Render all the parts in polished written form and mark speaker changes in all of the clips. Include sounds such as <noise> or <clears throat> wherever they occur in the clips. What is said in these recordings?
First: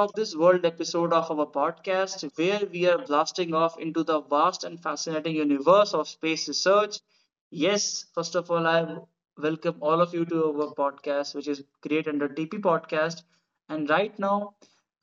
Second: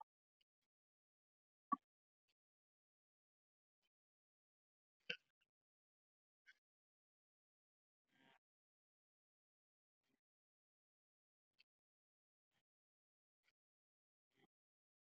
Speaker 1: of this world episode of our podcast where we are blasting off into the vast and fascinating universe of space research. Yes, first of all, I welcome all of you to our podcast, which is Create Under TP podcast. And right now,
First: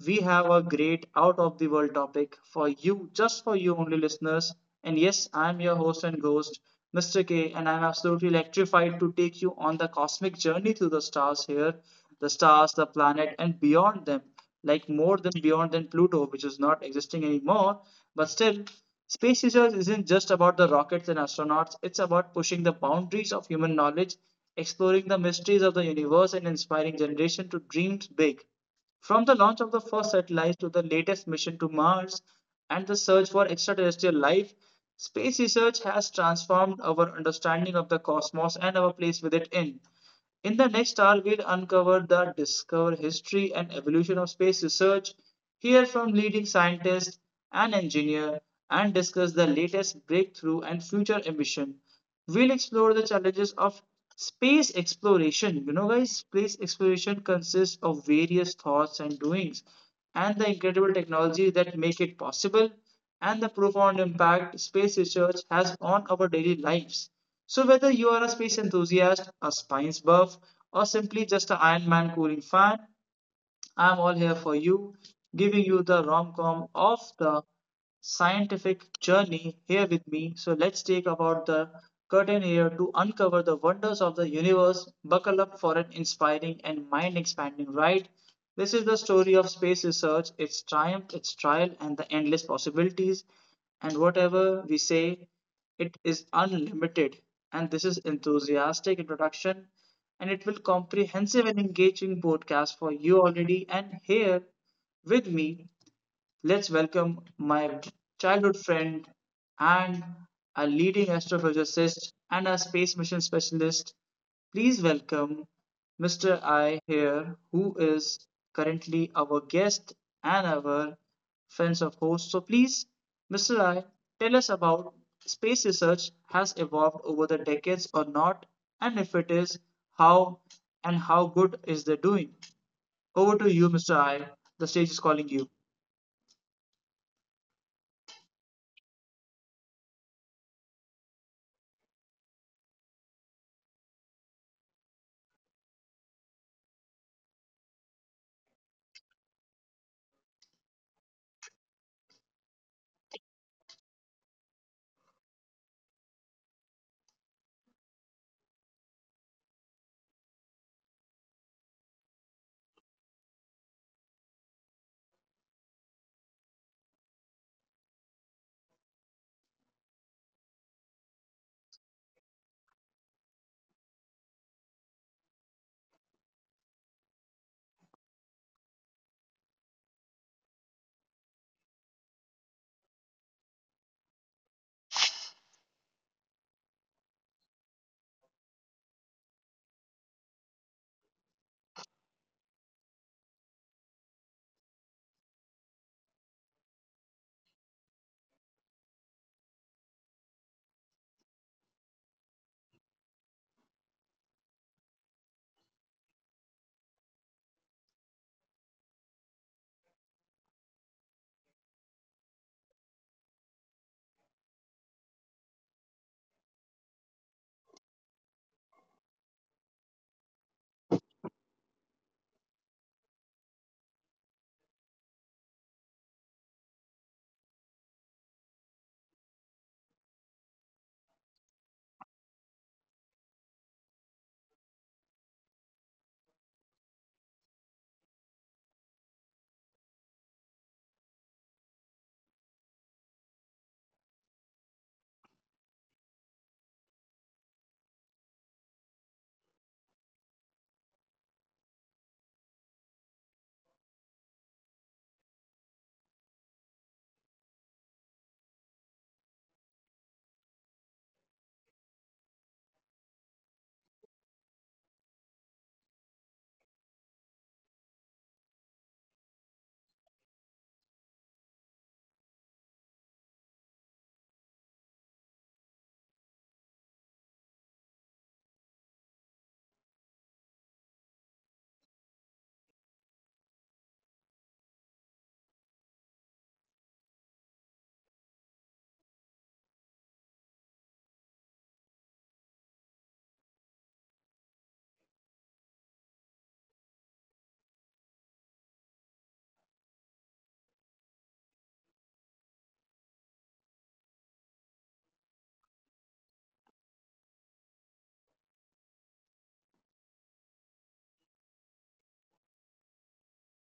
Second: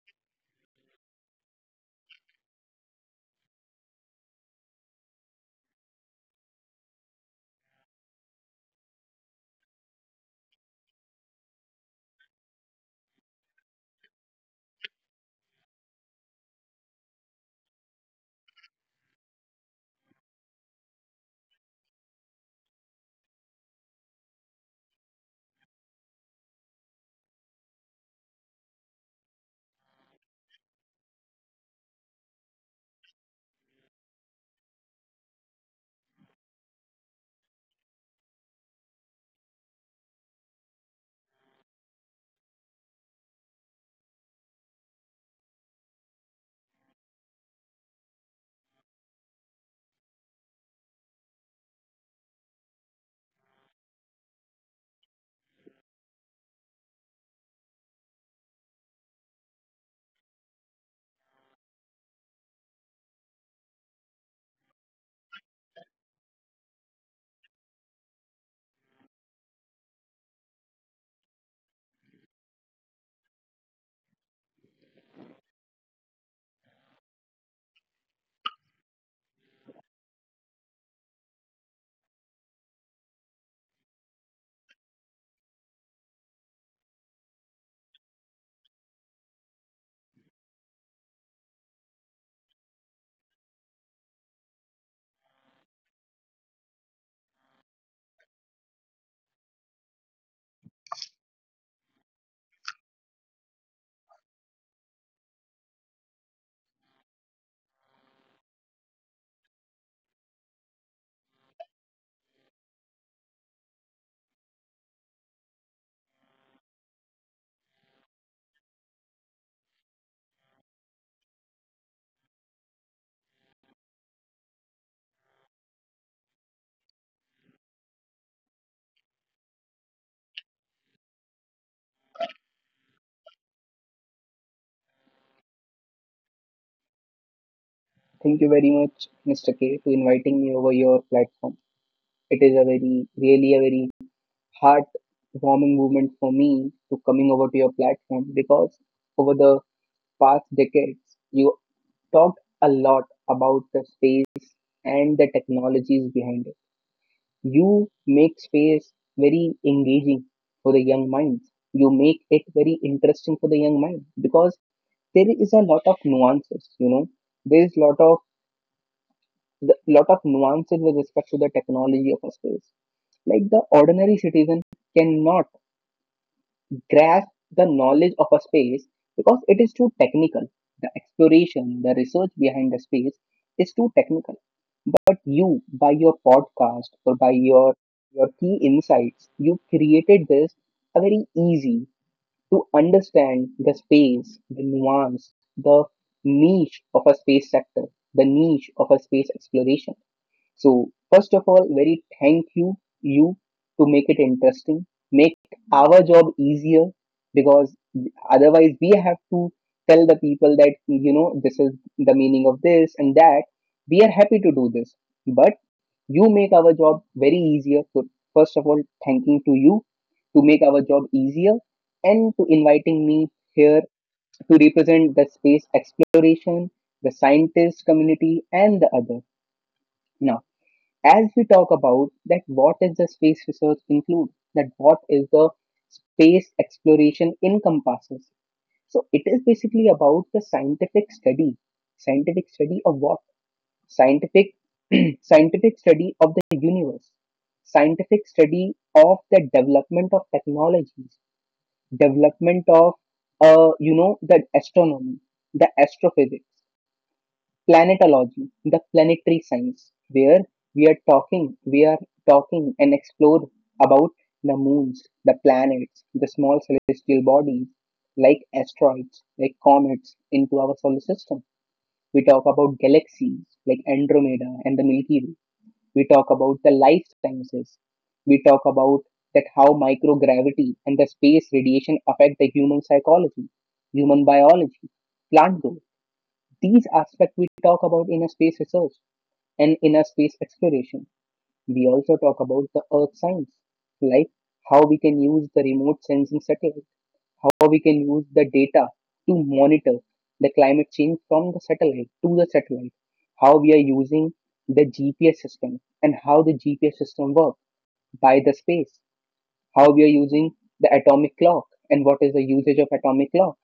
Speaker 1: we have a great out of the world topic for you, just for you only listeners. And yes, I'm your host and ghost, Mr. K, and I'm absolutely electrified to take you on the cosmic journey through the stars here, the stars, the planet, and beyond them, like more than beyond than Pluto, which is not existing anymore. But still, space research isn't just about the rockets and astronauts, it's about pushing the boundaries of human knowledge, exploring the mysteries of the universe, and inspiring generation to dream big. From the launch of the first satellite to the latest mission to Mars and the search for extraterrestrial life, space research has transformed our understanding of the cosmos and our place with it in. In the next hour, we'll uncover the discover history and evolution of space research, hear from leading scientists and engineers, and discuss the latest breakthrough and future ambition. We'll explore the challenges of space exploration. Guys, space exploration consists of various thoughts and doings, and the incredible technology that make it possible, and the profound impact space research has on our daily lives. So, whether you are a space enthusiast, a science buff, or simply just an Iron Man cooling fan, I'm all here for you, giving you the rom com of the scientific journey here with me. So let's take about the curtain here to uncover the wonders of the universe. Buckle up for an inspiring and mind expanding ride. This is the story of space research, its triumph, its trial, and the endless possibilities. And whatever we say, it is unlimited. And this is enthusiastic introduction and it will comprehensive and engaging podcast for you already and here with me. Let's welcome my childhood friend and a leading astrophysicist and a space mission specialist. Please welcome Mr. I here, who is currently our guest and our friends of host. So please, Mr. I, tell us about space research has evolved over the decades or not, and if it is, how and how good is they doing? Over to you, Mr. I. The stage is calling you.
Speaker 2: Thank you very much, Mr. K, to inviting me over your platform. It is really a very heartwarming moment for me to coming over to your platform because over the past decades, you talked a lot about the space and the technologies behind it. You make space very engaging for the young minds. You make it very interesting for the young mind because there is a lot of nuances. There is a lot of nuances with respect to the technology of a space. Like the ordinary citizen cannot grasp the knowledge of a space because it is too technical. The exploration, the research behind the space is too technical. But you, by your podcast or by your key insights, you created this a very easy to understand the space, the nuance, the niche of a space sector, the niche of a space exploration. So, first of all, very thank you, to make it interesting, make our job easier because otherwise we have to tell the people that, you know, this is the meaning of this and that. We are happy to do this, but you make our job very easier. So, first of all, thanking to you to make our job easier and to inviting me here to represent the space exploration, the scientist community, and the other. Now, as we talk about that what is the space research include, that what is the space exploration encompasses, so it is basically about the scientific study of what scientific <clears throat> scientific study of the universe scientific study of the development of technologies development of you know, the astronomy, the astrophysics, planetology, the planetary science, where we are talking and explore about the moons, the planets, the small celestial bodies like asteroids, like comets into our solar system. We talk about galaxies like Andromeda and the Milky Way. We talk about the life sciences. We talk about that how microgravity and the space radiation affect the human psychology, human biology, plant growth, these aspects we talk about in a space research and in a space exploration. We also talk about the earth science, like how we can use the remote sensing satellite, how we can use the data to monitor the climate change from the satellite to the satellite, how we are using the GPS system and how the GPS system works by the space, how we are using the atomic clock and what is the usage of atomic clock,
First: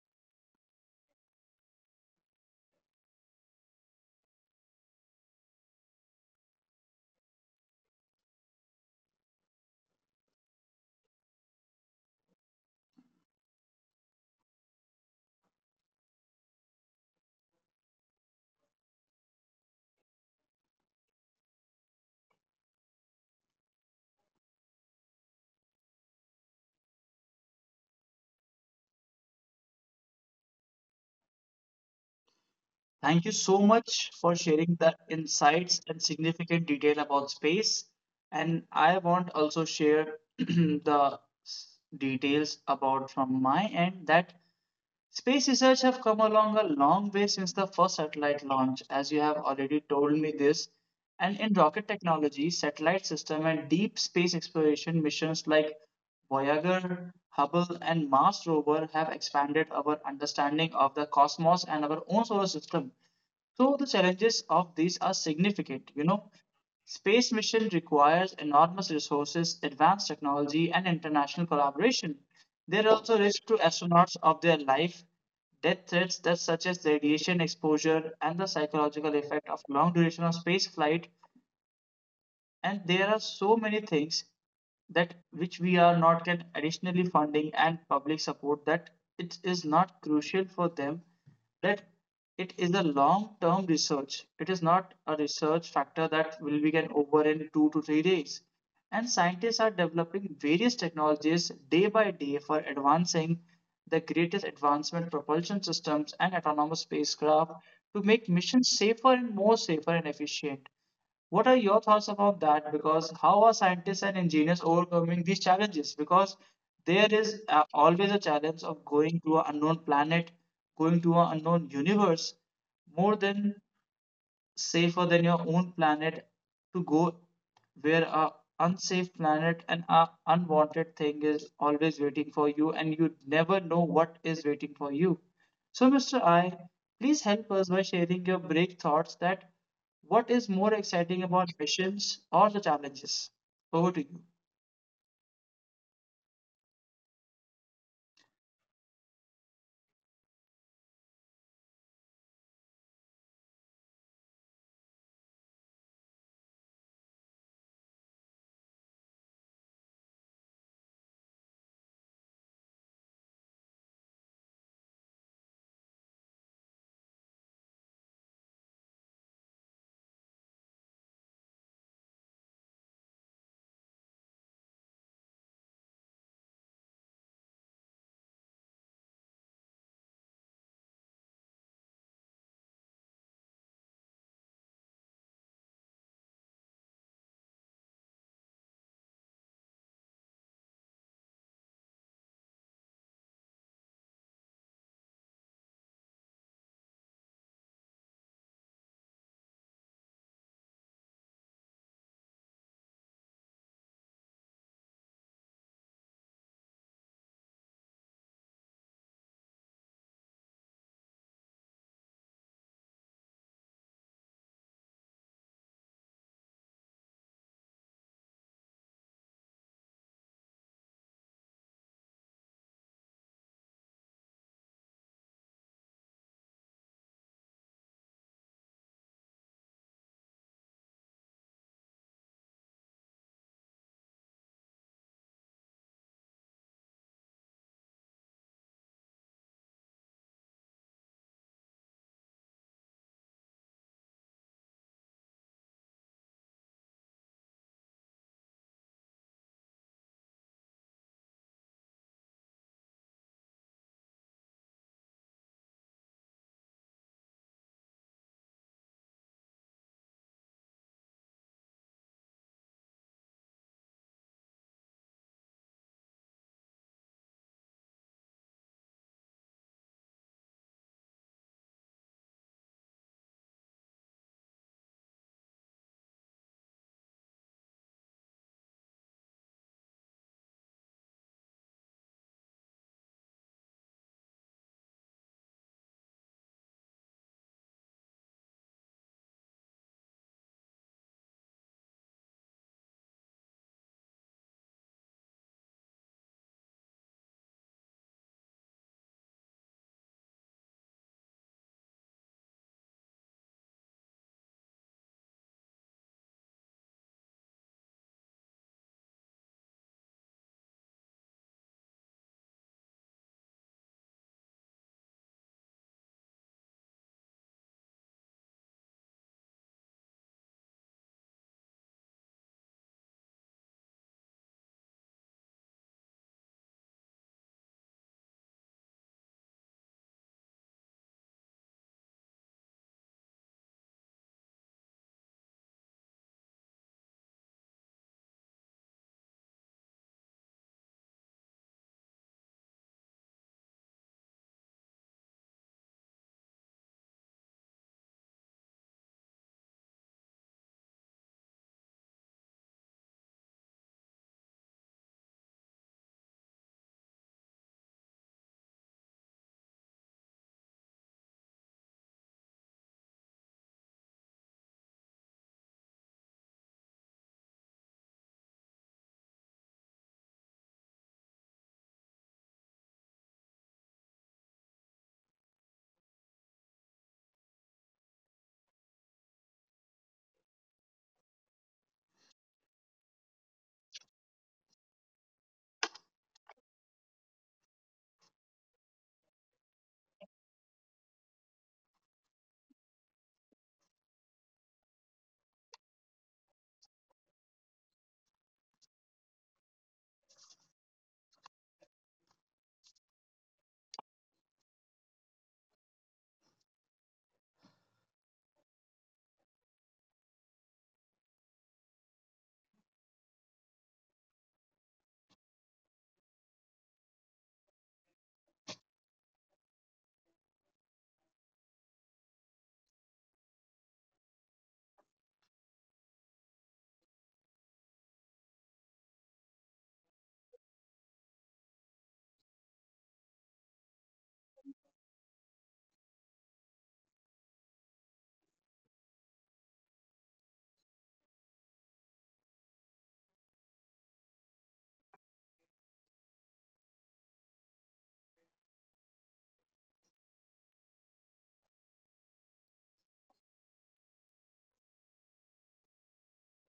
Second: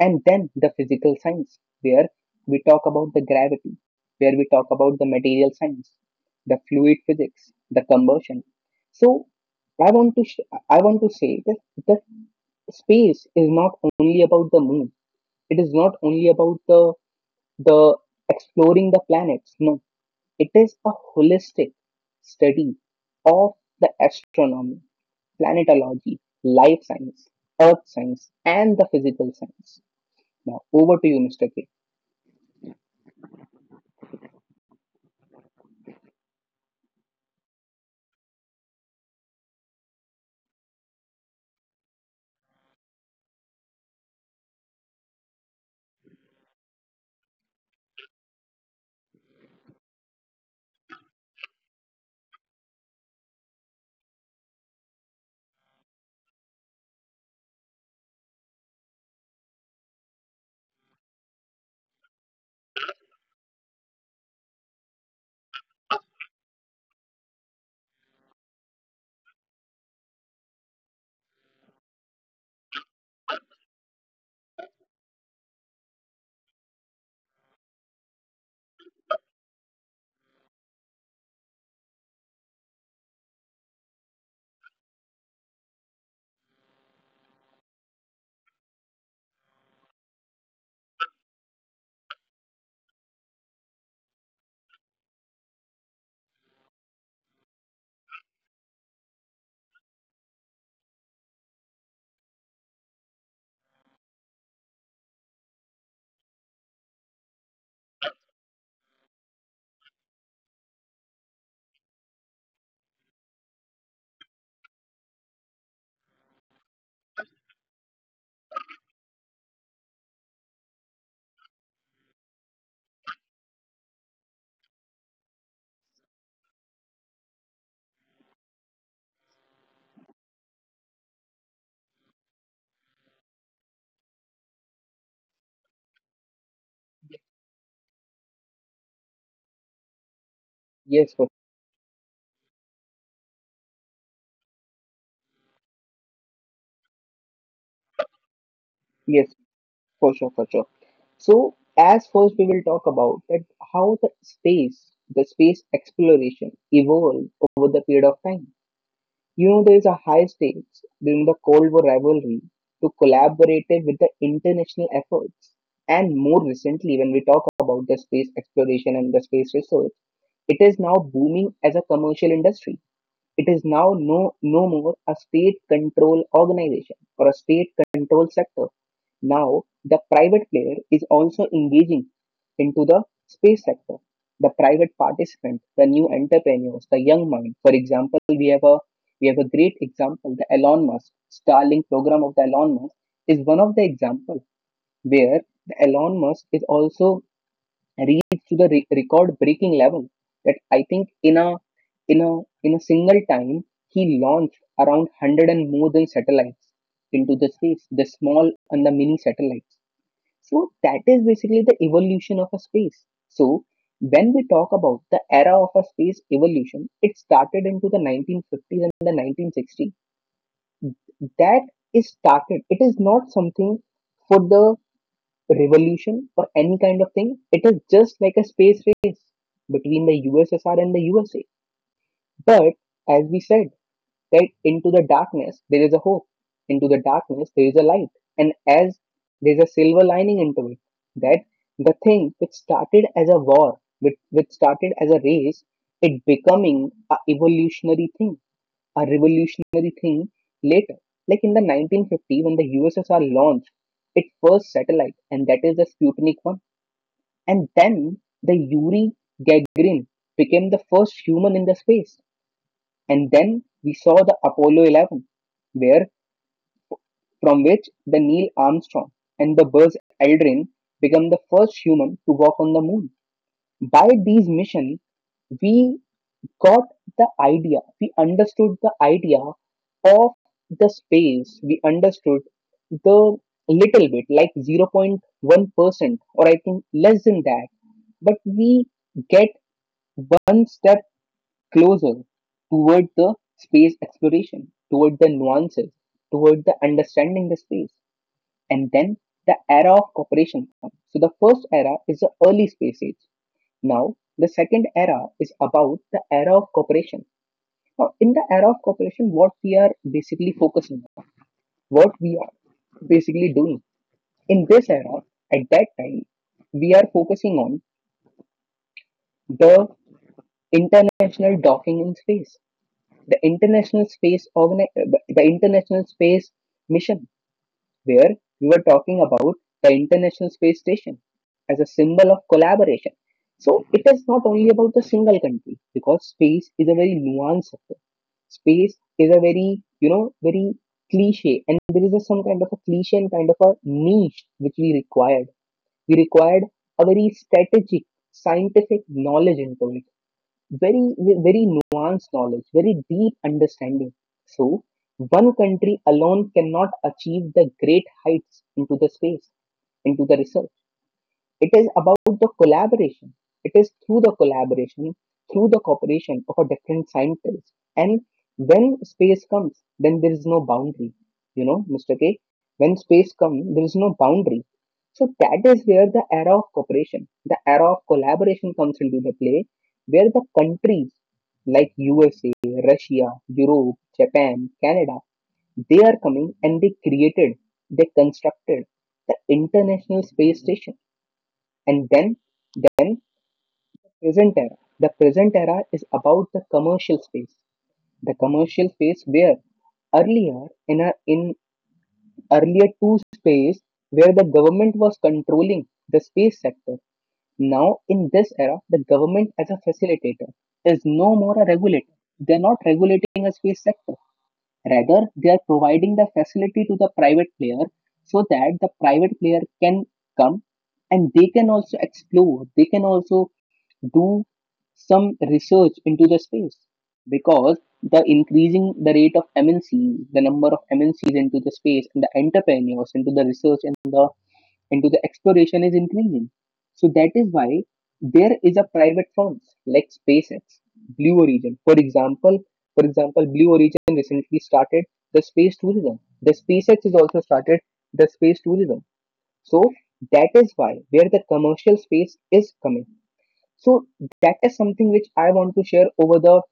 Speaker 2: and then the physical science, where we talk about the gravity, where we talk about the material science, the fluid physics, the combustion. So I want to I want to say that the space is not only about the moon. It is not only about the exploring the planets. No, it is a holistic study of the astronomy, planetology, life science, earth science, and the physical science. Now over to you, Mr. K.
Speaker 1: Thank you so much for sharing the insights and significant detail about space. And I want also share <clears throat> the details about from my end that space research have come along a long way since the first satellite launch, as you have already told me this. And in rocket technology, satellite system and deep space exploration missions like Voyager, Hubble, and Mars rover have expanded our understanding of the cosmos and our own solar system. So the challenges of these are significant. Space mission requires enormous resources, advanced technology, and international collaboration. There are also risks to astronauts of their life, death threats that such as radiation exposure and the psychological effect of long duration of space flight, and there are so many things that which we are not get additionally funding and public support that it is not crucial for them, that it is a long term research. It is not a research factor that will be get over in 2 to 3 days, and scientists are developing various technologies day by day for advancing the greatest advancement propulsion systems and autonomous spacecraft to make missions safer and more safer and efficient. What are your thoughts about that? Because how are scientists and engineers overcoming these challenges? Because there is always a challenge of going to an unknown planet, going to an unknown universe, more than safer than your own planet to go where a unsafe planet and a unwanted thing is always waiting for you and you never know what is waiting for you. So Mr. I, please help us by sharing your break thoughts that what is more
Speaker 2: Yes,
Speaker 1: exciting about missions or the challenges. Over to you.
Speaker 2: yes, for sure, for sure. So as first we will talk about that how the space exploration evolved over the period of time. You know, there is a high stakes during the Cold War rivalry to collaborate with the international efforts. And more recently, when we talk about the space exploration and the space research, it is now booming as a commercial industry. It is now no more a state control organization or a state control sector. Now, the private player is also engaging into the space sector. The private participant, the new entrepreneurs, the young mind. For example, we have a great example, the Elon Musk Starlink program of the Elon Musk is one of the example where the Elon Musk is also reach to the record-breaking level that I think in a in a single time he launched around 100 and more than satellites into the space, the small and the mini satellites. So that is basically the evolution of a space. So when we talk about the era of a space evolution, it started into the 1950s and the 1960s. That is started. It is not something for the revolution or any kind of thing. It is just like a space race between the USSR and the USA. But as we said, right, into the darkness there is a hope. Into the darkness there is a light. And as there's a silver lining into it, that the thing which started as a war, which started as a race, it becoming a evolutionary thing, a revolutionary thing later. Like in the 1950 when the USSR launched its first satellite, and that is the Sputnik 1. And then the Yuri Gagarin became the first human in the space. And then we saw the Apollo 11, where from which the Neil Armstrong and the Buzz Aldrin became the first human to walk on the moon. By these missions, we got the idea, we understood the idea of the space, we understood the little bit, like 0.1%, or I think less than that. But we get one step closer toward the space exploration, toward the nuances, toward the understanding the space. And then the era of cooperation comes. So the first era is the early space age. Now the second era is about the era of cooperation. Now in the era of cooperation, what we are basically focusing on, what we are basically doing in this era, at that time, we are focusing on the international docking in space, the international space the international space mission, where we were talking about the international space station as a symbol of collaboration. So it is not only about the single country, because space is a very nuanced sector, space is a very, you know, very cliche, and there is a, some kind of a cliche and kind of a niche which we required a very strategic scientific knowledge into it, very very nuanced knowledge, very deep understanding. So one country alone cannot achieve the great heights into the space, into the research. It is about the collaboration. It is through the collaboration, through the cooperation of a different scientists. And when space comes, then there is no boundary. You know, Mr. K, when space comes, there is no boundary. So that is where the era of cooperation, the era of collaboration comes into the play, where the countries like USA, Russia, Europe, Japan, Canada, they are coming and they created, they constructed the International Space Station. And then present era. The present era is about the commercial space. The commercial space where earlier in a in earlier two space where the government was controlling the space sector. Now in this era, the government as a facilitator is no more a regulator. They're not regulating a space sector. Rather, they are providing the facility to the private player so that the private player can come and they can also explore, they can also do some research into the space, because the increasing the rate of MNCs, the number of MNCs into the space and the entrepreneurs into the research and the into the exploration is increasing. So that is why there is a private firms like SpaceX, Blue Origin. For for example, Blue Origin recently started the space tourism. The SpaceX has also started the space tourism. So that is why where the commercial space is coming. So that is something which I want to share over the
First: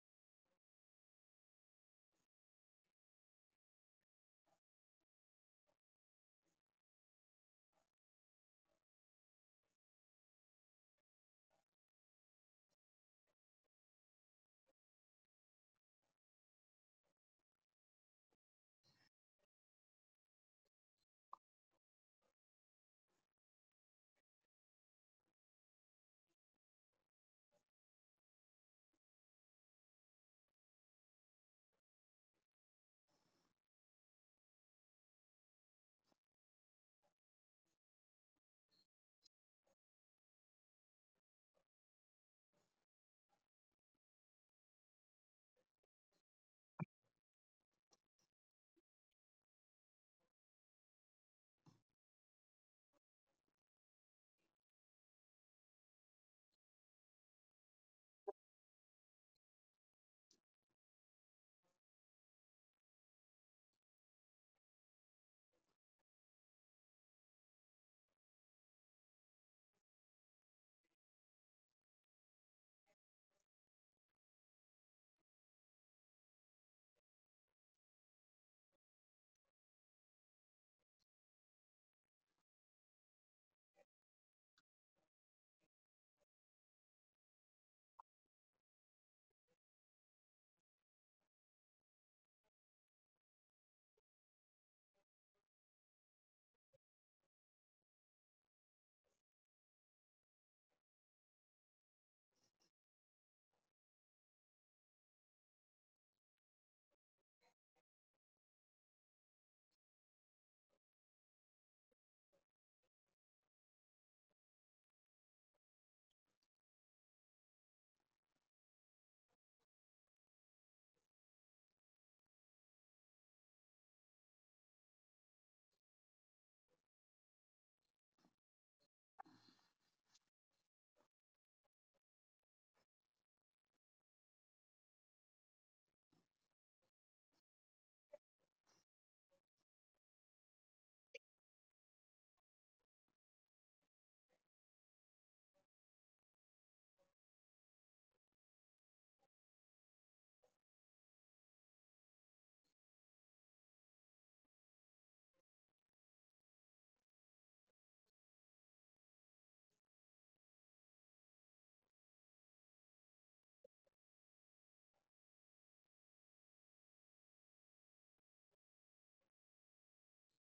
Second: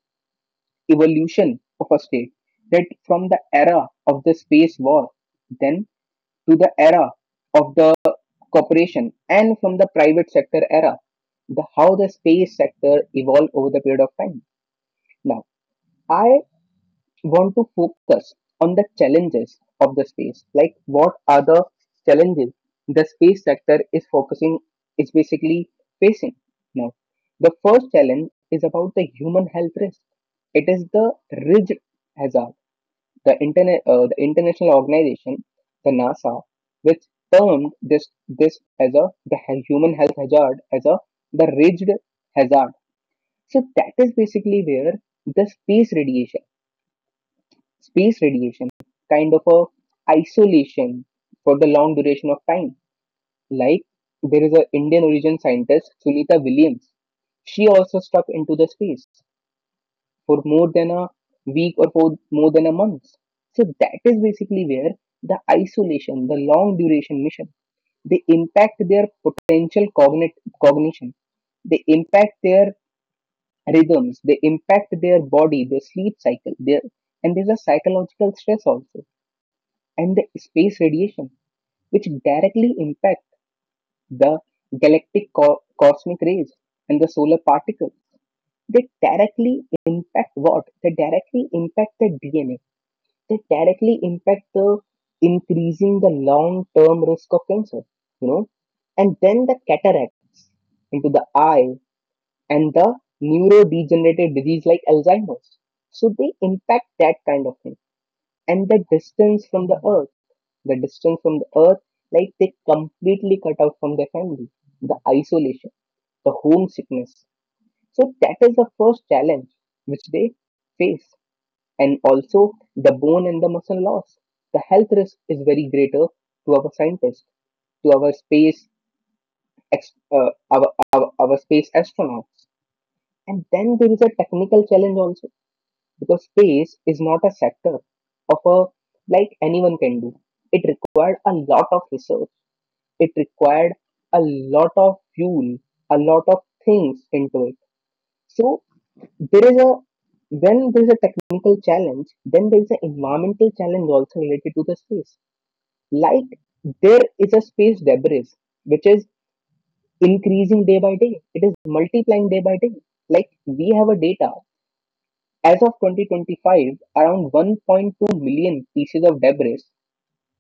Speaker 2: evolution of a state. That from the era of the space war, then to the era of the corporation, and from the private sector era, the how the space sector evolved over the period of time. Now, I want to focus on the challenges of the space. Like, what are the challenges the space sector is focusing, is basically facing now? The first challenge is about the human health risk. It is the ridge hazard. The the international organization, the NASA, which termed this as a the human health hazard as a the ridge hazard. So that is basically where the space radiation, kind of a isolation for the long duration of time. Like there is a Indian origin scientist Sunita Williams. She also stuck into the space for more than a week or for more than a month. So that is basically where the isolation, the long duration mission, they impact their potential cognition. They impact their rhythms. They impact their body, their sleep cycle. Their and there's a psychological stress also, and the space radiation, which directly impact the galactic cosmic rays and the solar particles. They directly impact what? They directly impact the DNA. They directly impact the increasing the long-term risk of cancer, you know. And then the cataracts into the eye and the neurodegenerative disease like Alzheimer's. So they impact that kind of thing and the distance from the earth, like they completely cut out from their family, the isolation, the homesickness. So that is the first challenge which they face. And also the bone and the muscle loss. The health risk is very greater to our scientists, to our space, ex- uh, our, our space astronauts. And then there is a technical challenge also because space is not a sector of a like anyone can do. It required a lot of research, it required a lot of fuel, a lot of things into it. So there is a when there is a technical challenge, then there is an environmental challenge also related to the space. Like there is a space debris which is increasing day by day. It is multiplying day by day. Like we have a data as of 2025, around 1.2 million pieces of debris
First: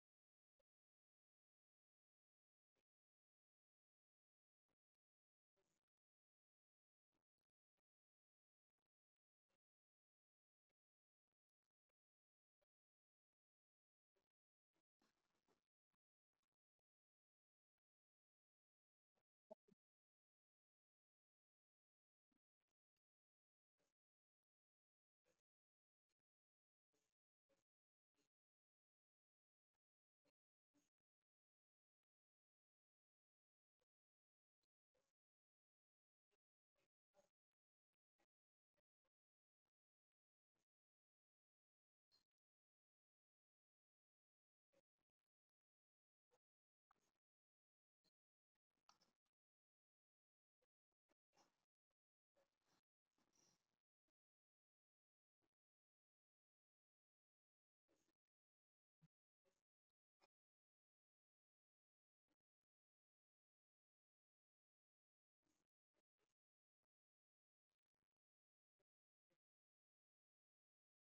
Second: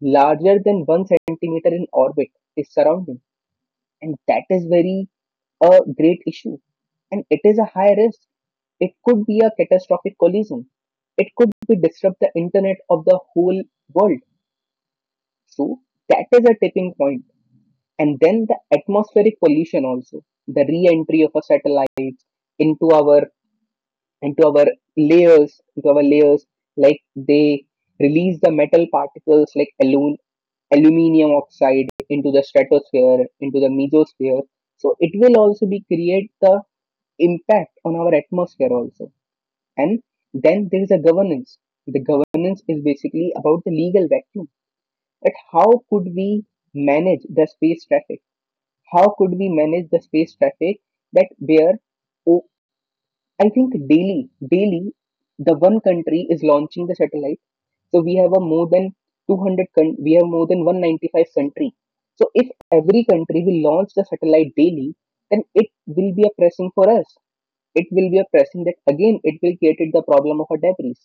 Speaker 2: larger than one centimeter in orbit is surrounding. And that is very a great issue, and it is a high risk. It could be a catastrophic collision, it could be disrupt the internet of the whole world. So that is a tipping point. And then the atmospheric pollution also, the re-entry of a satellite into our into our layers, like they release the metal particles like aluminum oxide into the stratosphere, into the mesosphere. So it will also be create the impact on our atmosphere also. And then there is a governance. The governance is basically about the legal vacuum. At how could we manage the space traffic? How could we manage the space traffic that where oh, I think daily, the one country is launching the satellite. So we have a more than we have more than 195 country. So if every country will launch the satellite daily, then it will be a pressing for us, it will be a pressing that again it will create the problem of a debris.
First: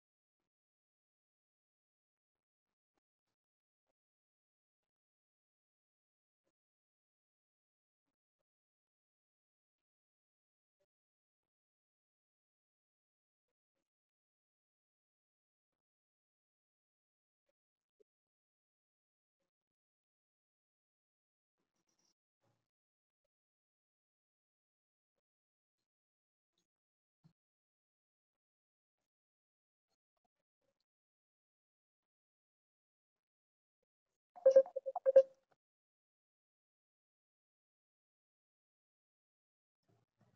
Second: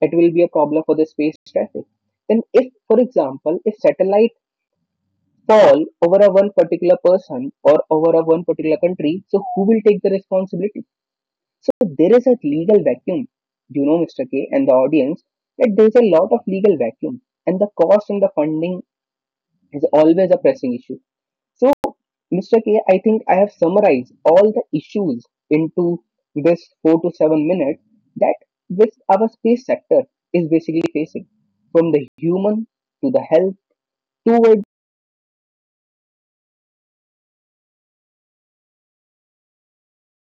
Speaker 2: It will be a problem for the space traffic. Then if for example if satellite fall over a one particular person or over a one particular country, so who will take the responsibility? So there is a legal vacuum, you know, Mr. K and the audience, that there is a lot of legal vacuum, and the cost and the funding is always a pressing issue. So Mr. K, I think I have summarized all the issues into this 4 to 7 minutes that which our space sector is basically facing, from the human to the health to it.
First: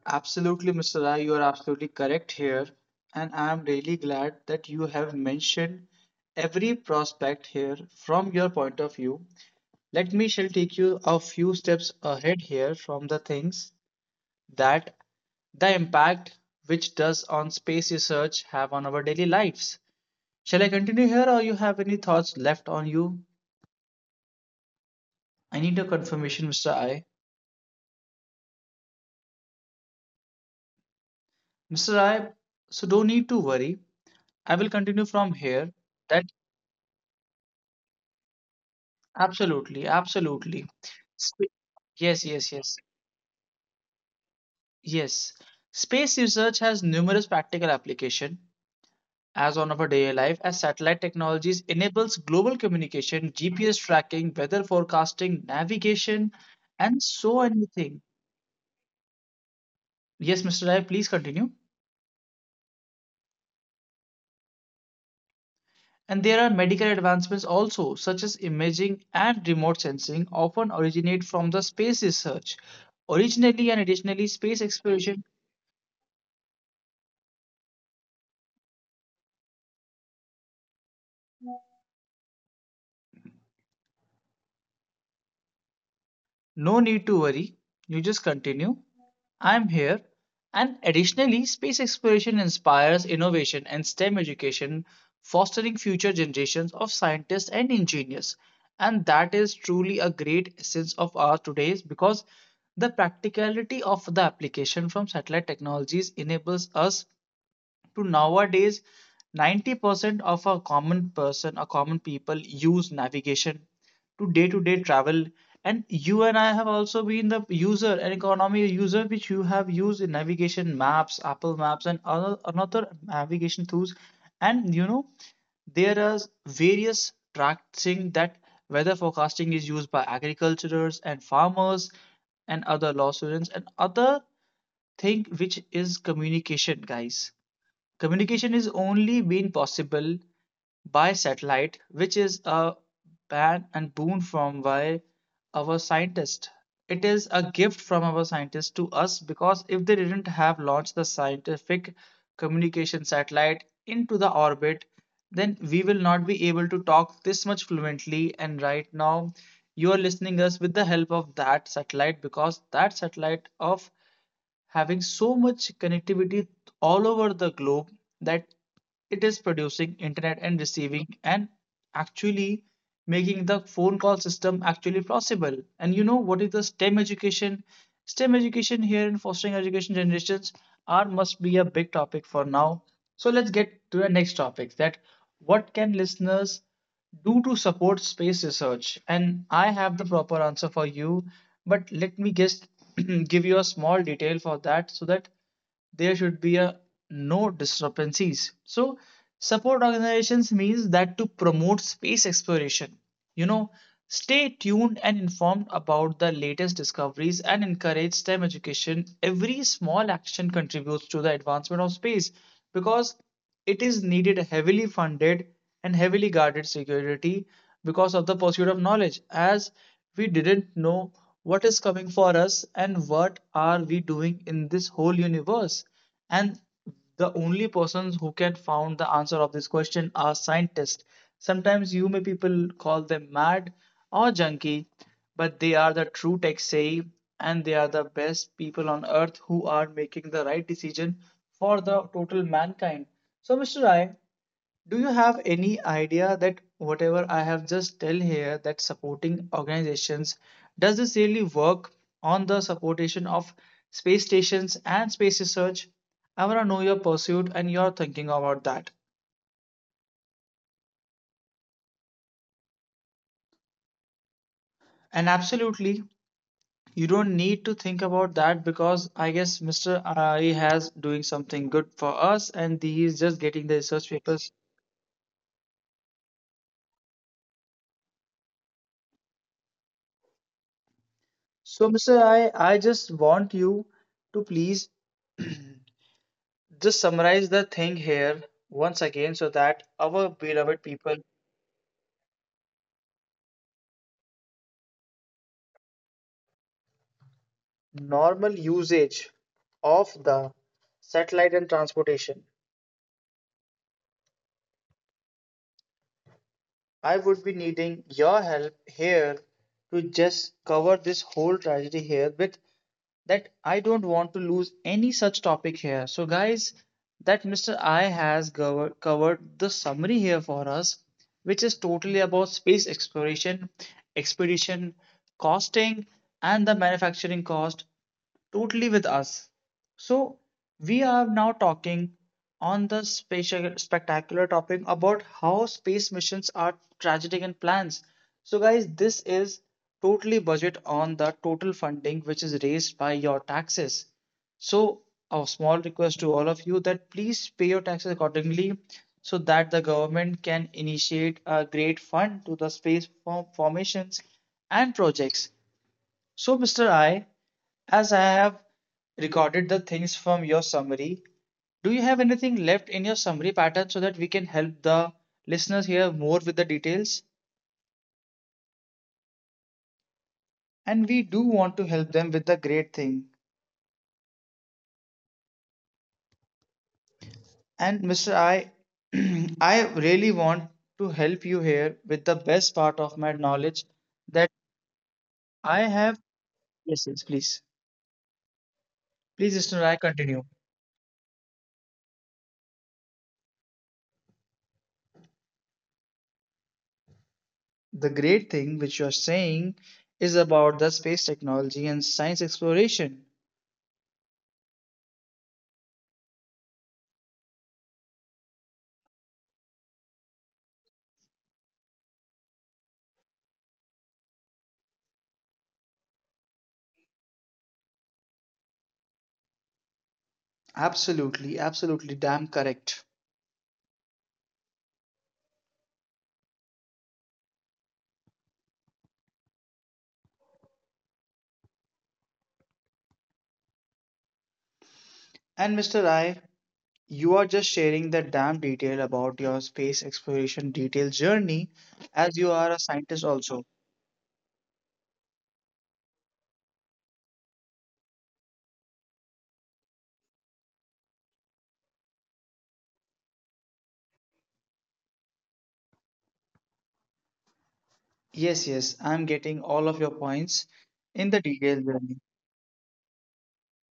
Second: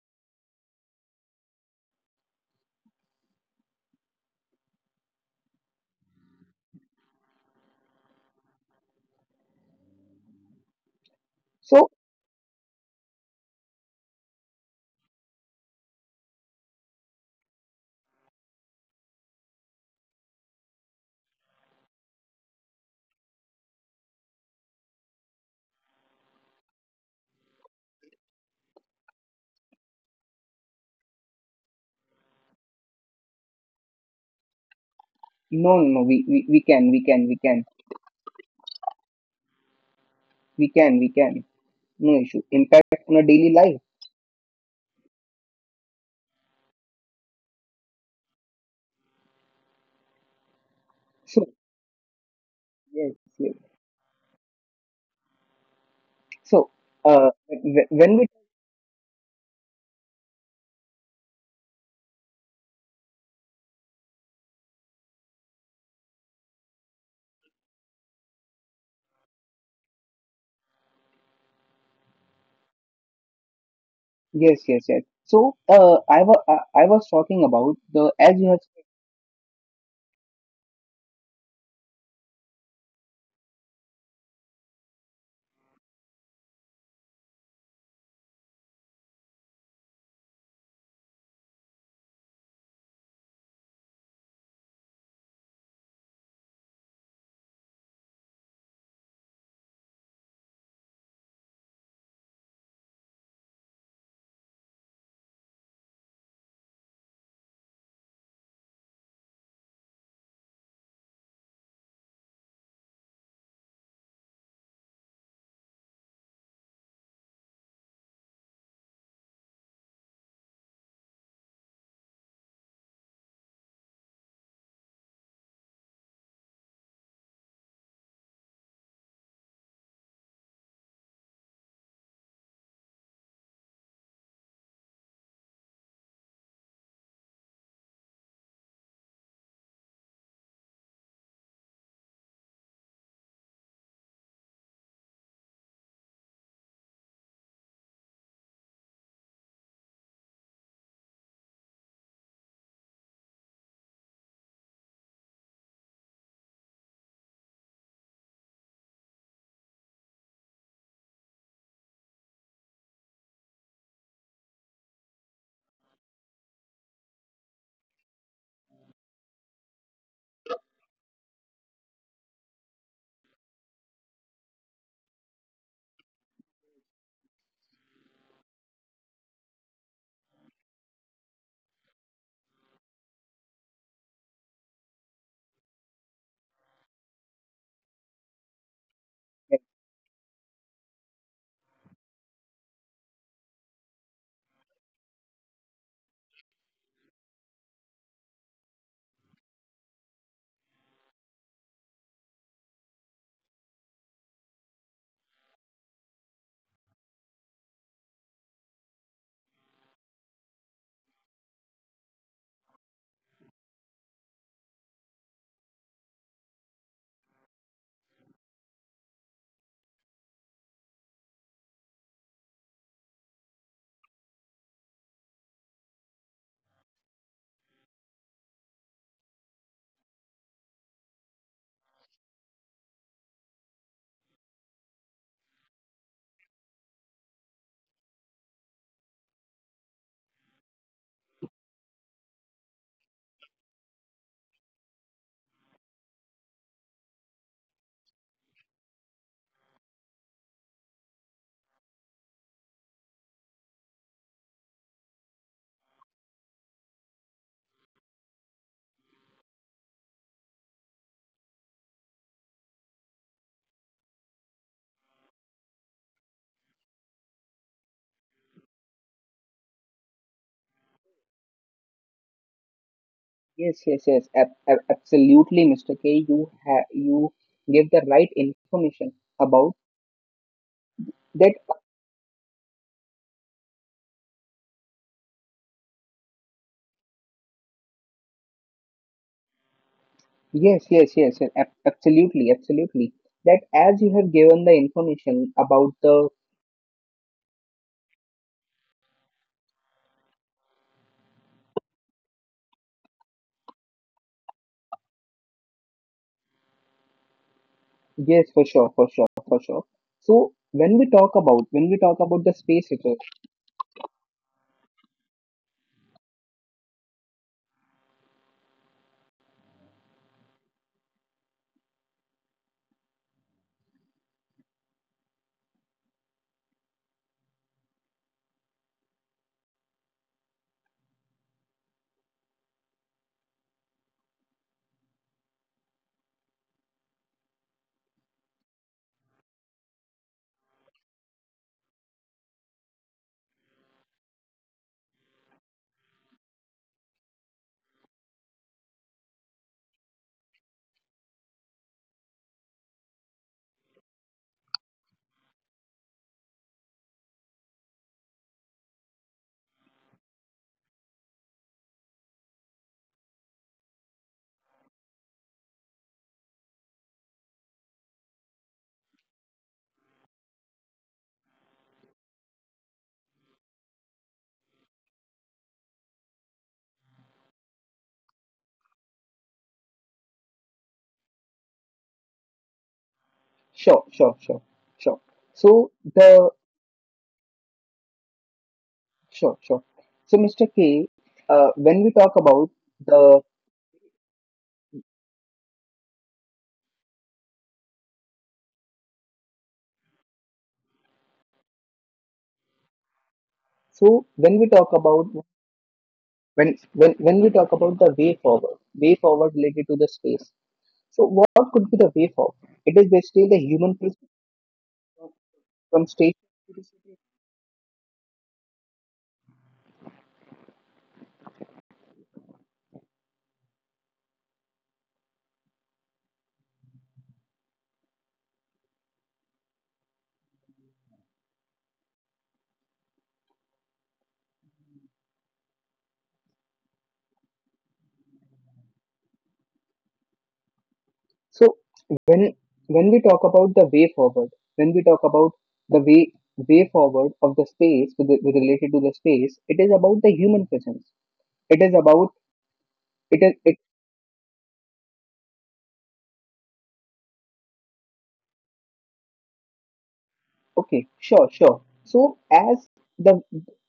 Speaker 1: Absolutely, Mr. Rai, you are absolutely correct here. And I am really glad that you have mentioned every prospect here from your point of view. Let me shall take you a few
Speaker 2: So,
Speaker 1: steps ahead here from the things that the impact which does on space research have on our daily lives. Shall I continue here or you have any thoughts left on you? I need a confirmation, Mr. I. Mr. I, so don't need to worry. I will continue from
Speaker 2: no,
Speaker 1: here.
Speaker 2: no, no,
Speaker 1: That
Speaker 2: we can, we can, we can,
Speaker 1: absolutely,
Speaker 2: we can, we can.
Speaker 1: Sp-
Speaker 2: No
Speaker 1: Yes,
Speaker 2: issue.
Speaker 1: yes, yes.
Speaker 2: Impact on our daily life. <laughs>
Speaker 1: Yes. Space research has numerous practical application as on our daily life as satellite
Speaker 2: So,
Speaker 1: technologies enables global
Speaker 2: yes,
Speaker 1: communication,
Speaker 2: yes.
Speaker 1: GPS tracking, weather forecasting, navigation,
Speaker 2: So,
Speaker 1: and
Speaker 2: uh,
Speaker 1: so
Speaker 2: wh-
Speaker 1: anything.
Speaker 2: when we,
Speaker 1: Yes, Mr. Rai, please continue. And there are medical advancements also, such as imaging and remote sensing, often originate from the space research. Originally and additionally,
Speaker 2: yes,
Speaker 1: space
Speaker 2: yes, yes.
Speaker 1: exploration.
Speaker 2: So, I was, I was talking about the, as you have
Speaker 1: No need to worry, you just continue. I'm here. And additionally, space exploration inspires innovation and STEM education, fostering future generations of scientists and engineers. And that is truly a great essence of our today's because the practicality of the application from satellite technologies enables us to nowadays 90% of a common person a common people use navigation to day-to-day travel. And you and I have also been the user an economy user which you have used in navigation maps, apple maps and other another navigation tools. And there are various tracking that weather forecasting is used by agriculturers and farmers and other law students and other thing which is communication, guys. Communication is only been possible by satellite, which is a ban and boon from by our scientists. It is a gift from our scientists to us because if they didn't have launched the scientific communication satellite into the orbit, then we will not be able to talk this much fluently. And right now, you are listening us with the help of that satellite because that satellite of having so much connectivity all over the globe that it is producing internet and receiving and actually making the phone call system actually possible. And you know what is the STEM education. STEM education here in fostering education generations are must be a big topic for now. So let's get to the next topic that what can listeners do to support space research? And I have the proper answer for you, but let me just <clears throat> give you a small detail for that so that there should be a no discrepancies. So support organizations means that to promote space exploration. You know, stay tuned and informed about the latest discoveries and encourage STEM education. Every small action contributes to the advancement of space because it is needed heavily funded and heavily guarded security because of the pursuit of knowledge as we didn't know what is coming for us and what are we doing in this whole universe. And the only persons who can found the answer of this question are scientists. Sometimes you may people call them mad or junkie, but they are the true tech savvy and they are the best people on earth who are making the right decision for the total mankind. So, Mr. Ryan, do you have any idea that whatever I have just tell here that supporting organizations does this really work on the supportation of space stations and space research? I want to know your pursuit and your thinking about that. And absolutely, you don't need to think about that because I guess Mr. I has doing something good for us and he is just getting the
Speaker 2: Yes, yes,
Speaker 1: research
Speaker 2: yes.
Speaker 1: papers.
Speaker 2: ab- ab- absolutely, Mr. K. You give the right information about that.
Speaker 1: So, Mr. I just want you to please <clears throat> just summarize the thing here once again so that our beloved
Speaker 2: Yes,
Speaker 1: people
Speaker 2: yes, yes. yes. ab- absolutely, absolutely. That as you have given the information about the
Speaker 1: normal usage of the satellite and transportation. I would be needing your
Speaker 2: yes, for
Speaker 1: help
Speaker 2: sure, for sure,
Speaker 1: here
Speaker 2: for sure.
Speaker 1: to just
Speaker 2: So
Speaker 1: cover this whole
Speaker 2: when
Speaker 1: tragedy
Speaker 2: we talk
Speaker 1: here
Speaker 2: about
Speaker 1: with
Speaker 2: the space research,
Speaker 1: that I don't want to lose any such topic here. So, guys, that Mr. I has covered the summary here for us, which is totally about space exploration, expedition, costing, and the manufacturing cost, totally with us. So, we are now talking on the special, spectacular topic about how space missions are strategic in plans. So, guys, this is totally budget on the total funding which is raised by your taxes. So, a small request to all of you that please pay your taxes accordingly so that the government can initiate a great fund to the space formations and projects. So, Mr. I, as I have recorded the things from your summary, do you have anything left in your summary pattern so that we can help the listeners here more with the details? And we do want to help them with the great thing. And Mr. I, <clears throat> I really want to help you here with the best part of my knowledge
Speaker 2: sure,
Speaker 1: that
Speaker 2: sure, sure, sure.
Speaker 1: I
Speaker 2: So
Speaker 1: have.
Speaker 2: the
Speaker 1: Yes, yes, please. Please,
Speaker 2: sure,
Speaker 1: Mr. I,
Speaker 2: sure.
Speaker 1: continue.
Speaker 2: So Mr. K, when we talk about the
Speaker 1: The great thing which you are saying is about the space technology and science exploration.
Speaker 2: so when we talk about when when we talk about the way forward, related to the space. So what could be the way forward? It is basically the human prism from state to the city.
Speaker 1: Absolutely, absolutely damn correct. And Mr. I, you are just sharing that damn detail about your space exploration detailed journey
Speaker 2: So
Speaker 1: as you
Speaker 2: when
Speaker 1: are a
Speaker 2: when
Speaker 1: scientist
Speaker 2: we talk
Speaker 1: also.
Speaker 2: about the way forward when we talk about the way way forward of the space with related to the space, it is about the human presence, it is about it is
Speaker 1: Yes, yes, I'm getting all of your points
Speaker 2: Okay,
Speaker 1: in the
Speaker 2: sure,
Speaker 1: detailed
Speaker 2: sure.
Speaker 1: journey.
Speaker 2: So as the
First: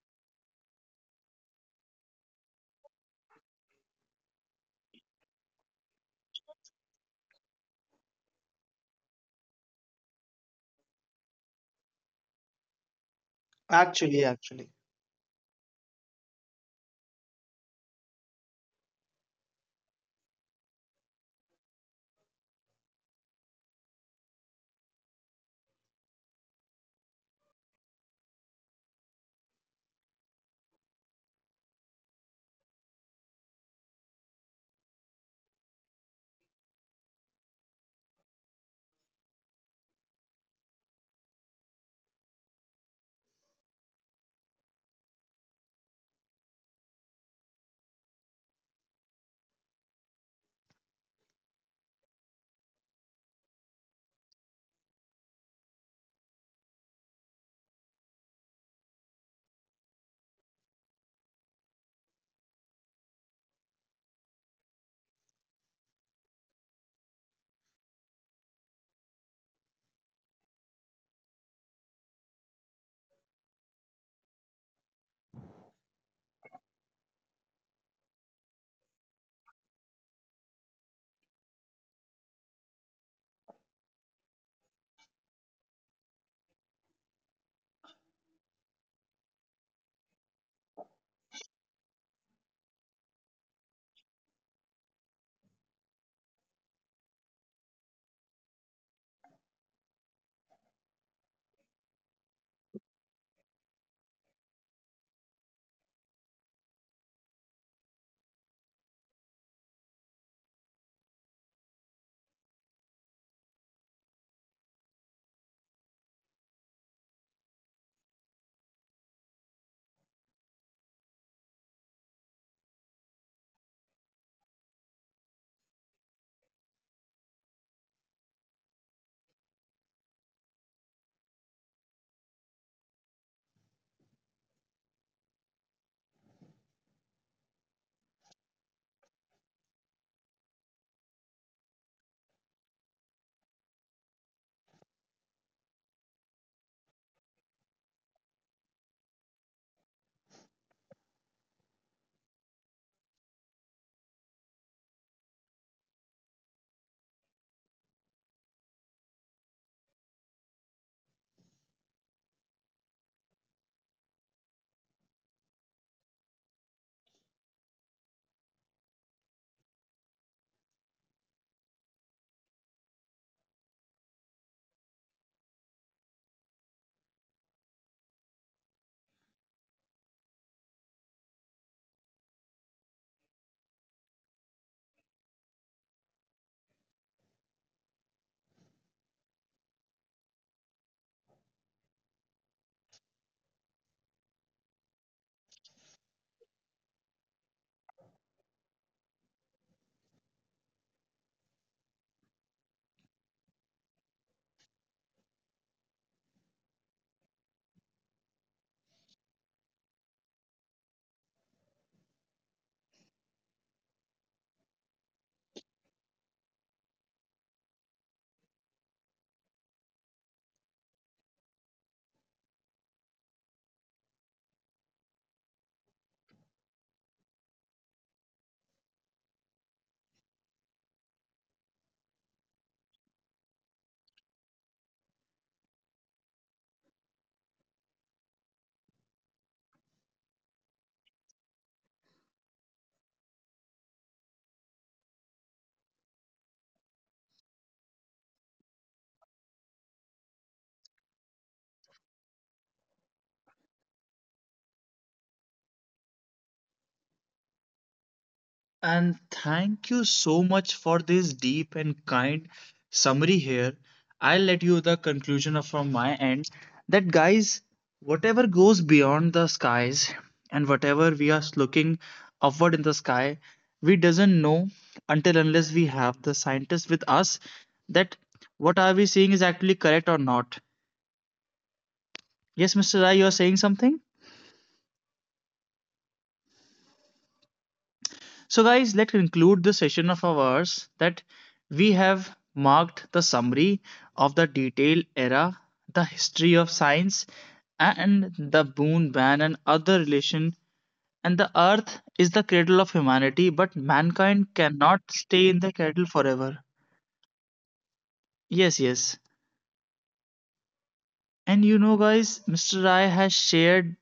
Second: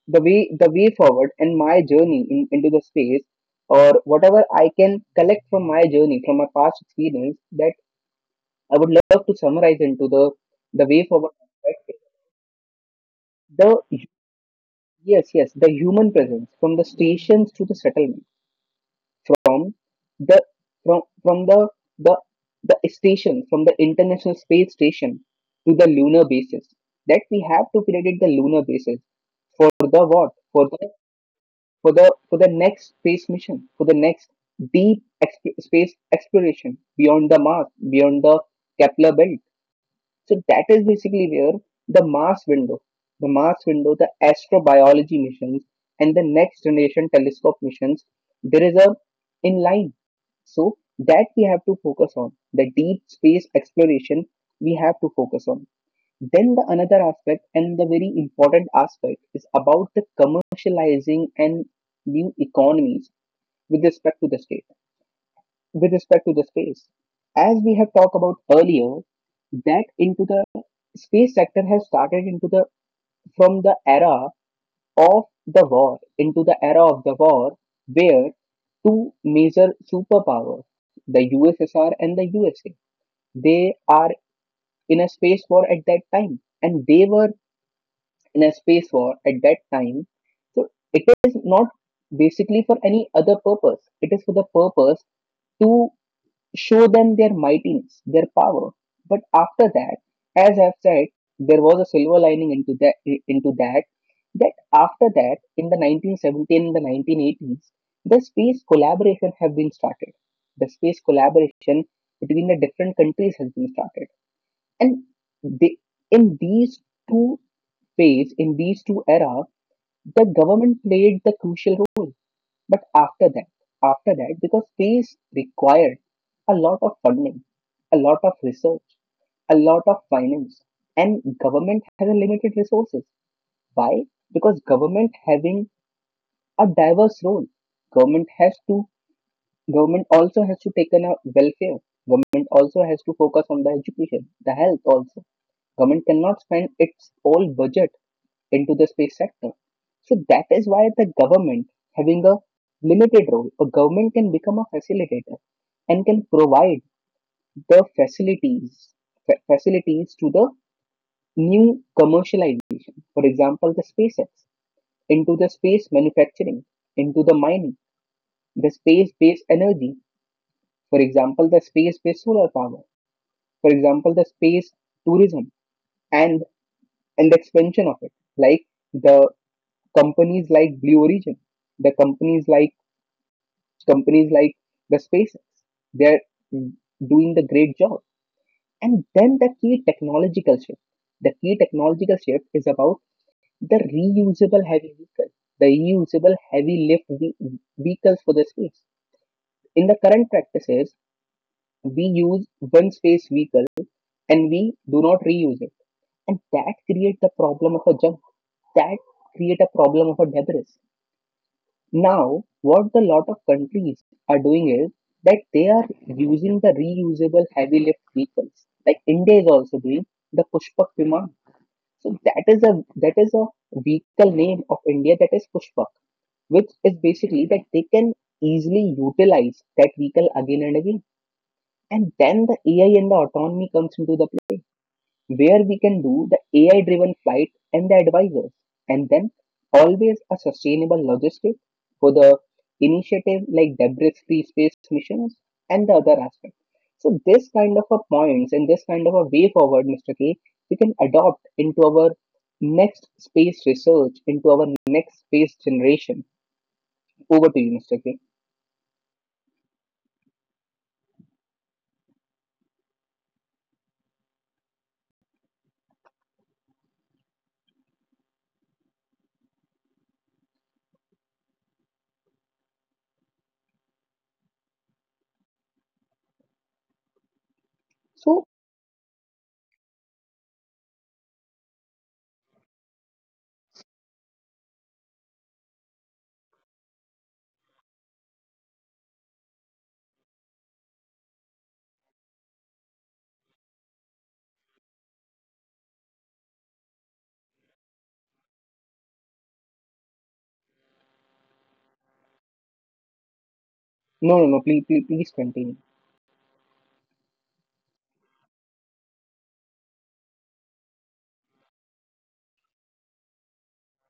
Speaker 2: the way forward and my journey into the space or whatever I can collect from my journey, from my past experience, that I would love to summarize into the way forward aspect. The
Speaker 1: Actually, actually.
Speaker 2: yes the human presence from the stations to the settlement, from the from the the station from the international space station to the lunar bases, that we have to credit the lunar bases for the what for the next space mission, for the next deep space exploration beyond the Mars, beyond the Kepler belt. So that is basically where the Mars window, the Mars window, the astrobiology missions, and the next generation telescope missions, there is a in line. So that we have to focus on the deep space exploration. We have to focus on. Then the another aspect and the very important aspect is about the commercializing and new economies with respect to the state with respect to the space. As we have talked about earlier, that into the space sector has started into the from the era of the war where two major superpowers, the USSR and the USA, they are in a space war at that time, and they were in a space war at that time. So it is not basically for any other purpose. It is for the purpose to show them their mightiness, their power. But after that, as I've said, there was a silver lining into that. Into that, After that, in the 1917 and the 1980s, the space collaboration have been started. The space collaboration between the different countries has been started, and they, in these two two era, the government played the crucial role. But after that, after that, because space required a lot of funding, a lot of research, a lot of finance, and government has a limited resources. Why? Because government having a diverse role. Government has to take on a welfare. Government also has to focus on the education, the health also. Government cannot spend its whole budget into the space sector. So that is why the government having a limited role, a government can become a facilitator and can provide the facilities facilities to the new commercial idea. For example, the SpaceX into the space manufacturing, into the mining, the space-based energy. For example, the space-based solar power. For example, the space tourism and the expansion of it, like the companies like Blue Origin, the companies like the SpaceX, they're doing the great job. And then the key technological shift. The key technological shift is about the reusable heavy vehicle, the reusable heavy lift vehicles for the space. In the current practices, we use one space vehicle and we do not reuse it. And that creates the problem of a junk. That create a problem of a debris. Now, what the lot of countries are doing is that they are using the reusable heavy lift vehicles. Like India is also doing the Pushpak Viman. So that is a vehicle name of India that is Pushpak, which is basically that they can easily utilize that vehicle again and again. And then the AI and the autonomy comes into the play where we can do the AI driven flight and the advisors, and then always a sustainable logistic for the initiative like debris free space missions and the other aspect. So this kind of a points and this kind of a way forward, Mr. K, we can adopt into our next space research, into our next space generation. Over to you, Mr. K.
Speaker 1: And thank you so much for this deep and kind summary here. I'll let you the conclusion of- from my end that guys, whatever goes beyond the skies and whatever we are looking upward in the sky, we doesn't know until unless we have the scientists with us that
Speaker 2: So
Speaker 1: what are we seeing is actually correct or not. Yes, Mr. Rai, you are saying something? So, guys, let's conclude the session of ours that we have marked the summary of the detailed era, the history of science, and the boon ban and other relation. And the earth is the cradle of humanity, but
Speaker 2: no no
Speaker 1: mankind
Speaker 2: no
Speaker 1: cannot
Speaker 2: please
Speaker 1: stay in
Speaker 2: continue.
Speaker 1: the cradle forever. Yes, yes. And guys, Mr. Rai has shared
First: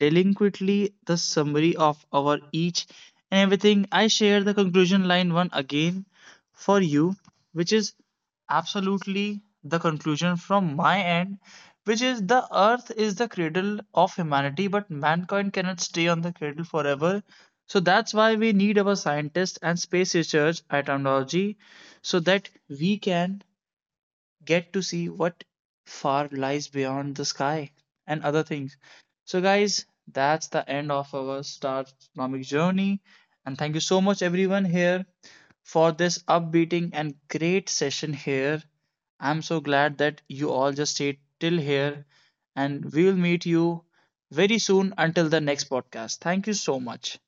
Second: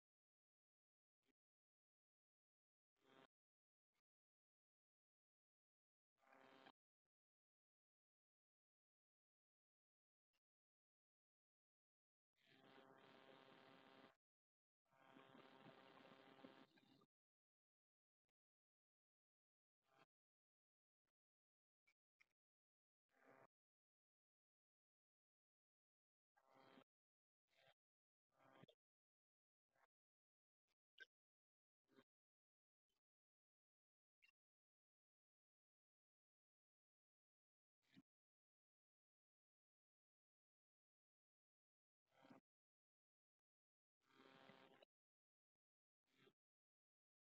Speaker 1: delinquently the summary of our each and everything. I share the conclusion line one again for you, which is absolutely the conclusion from my end, which is the earth is the cradle of humanity, but mankind cannot stay on the cradle forever. So that's why we need our scientists and space research at technology so that we can get to see what far lies beyond the sky and other things. So, guys, that's the end of our star astronomic journey. And thank you so much, everyone, here for this upbeating and great session here. I'm so glad that you all just stayed till here, and we'll meet you very soon until the next podcast. Thank you so much.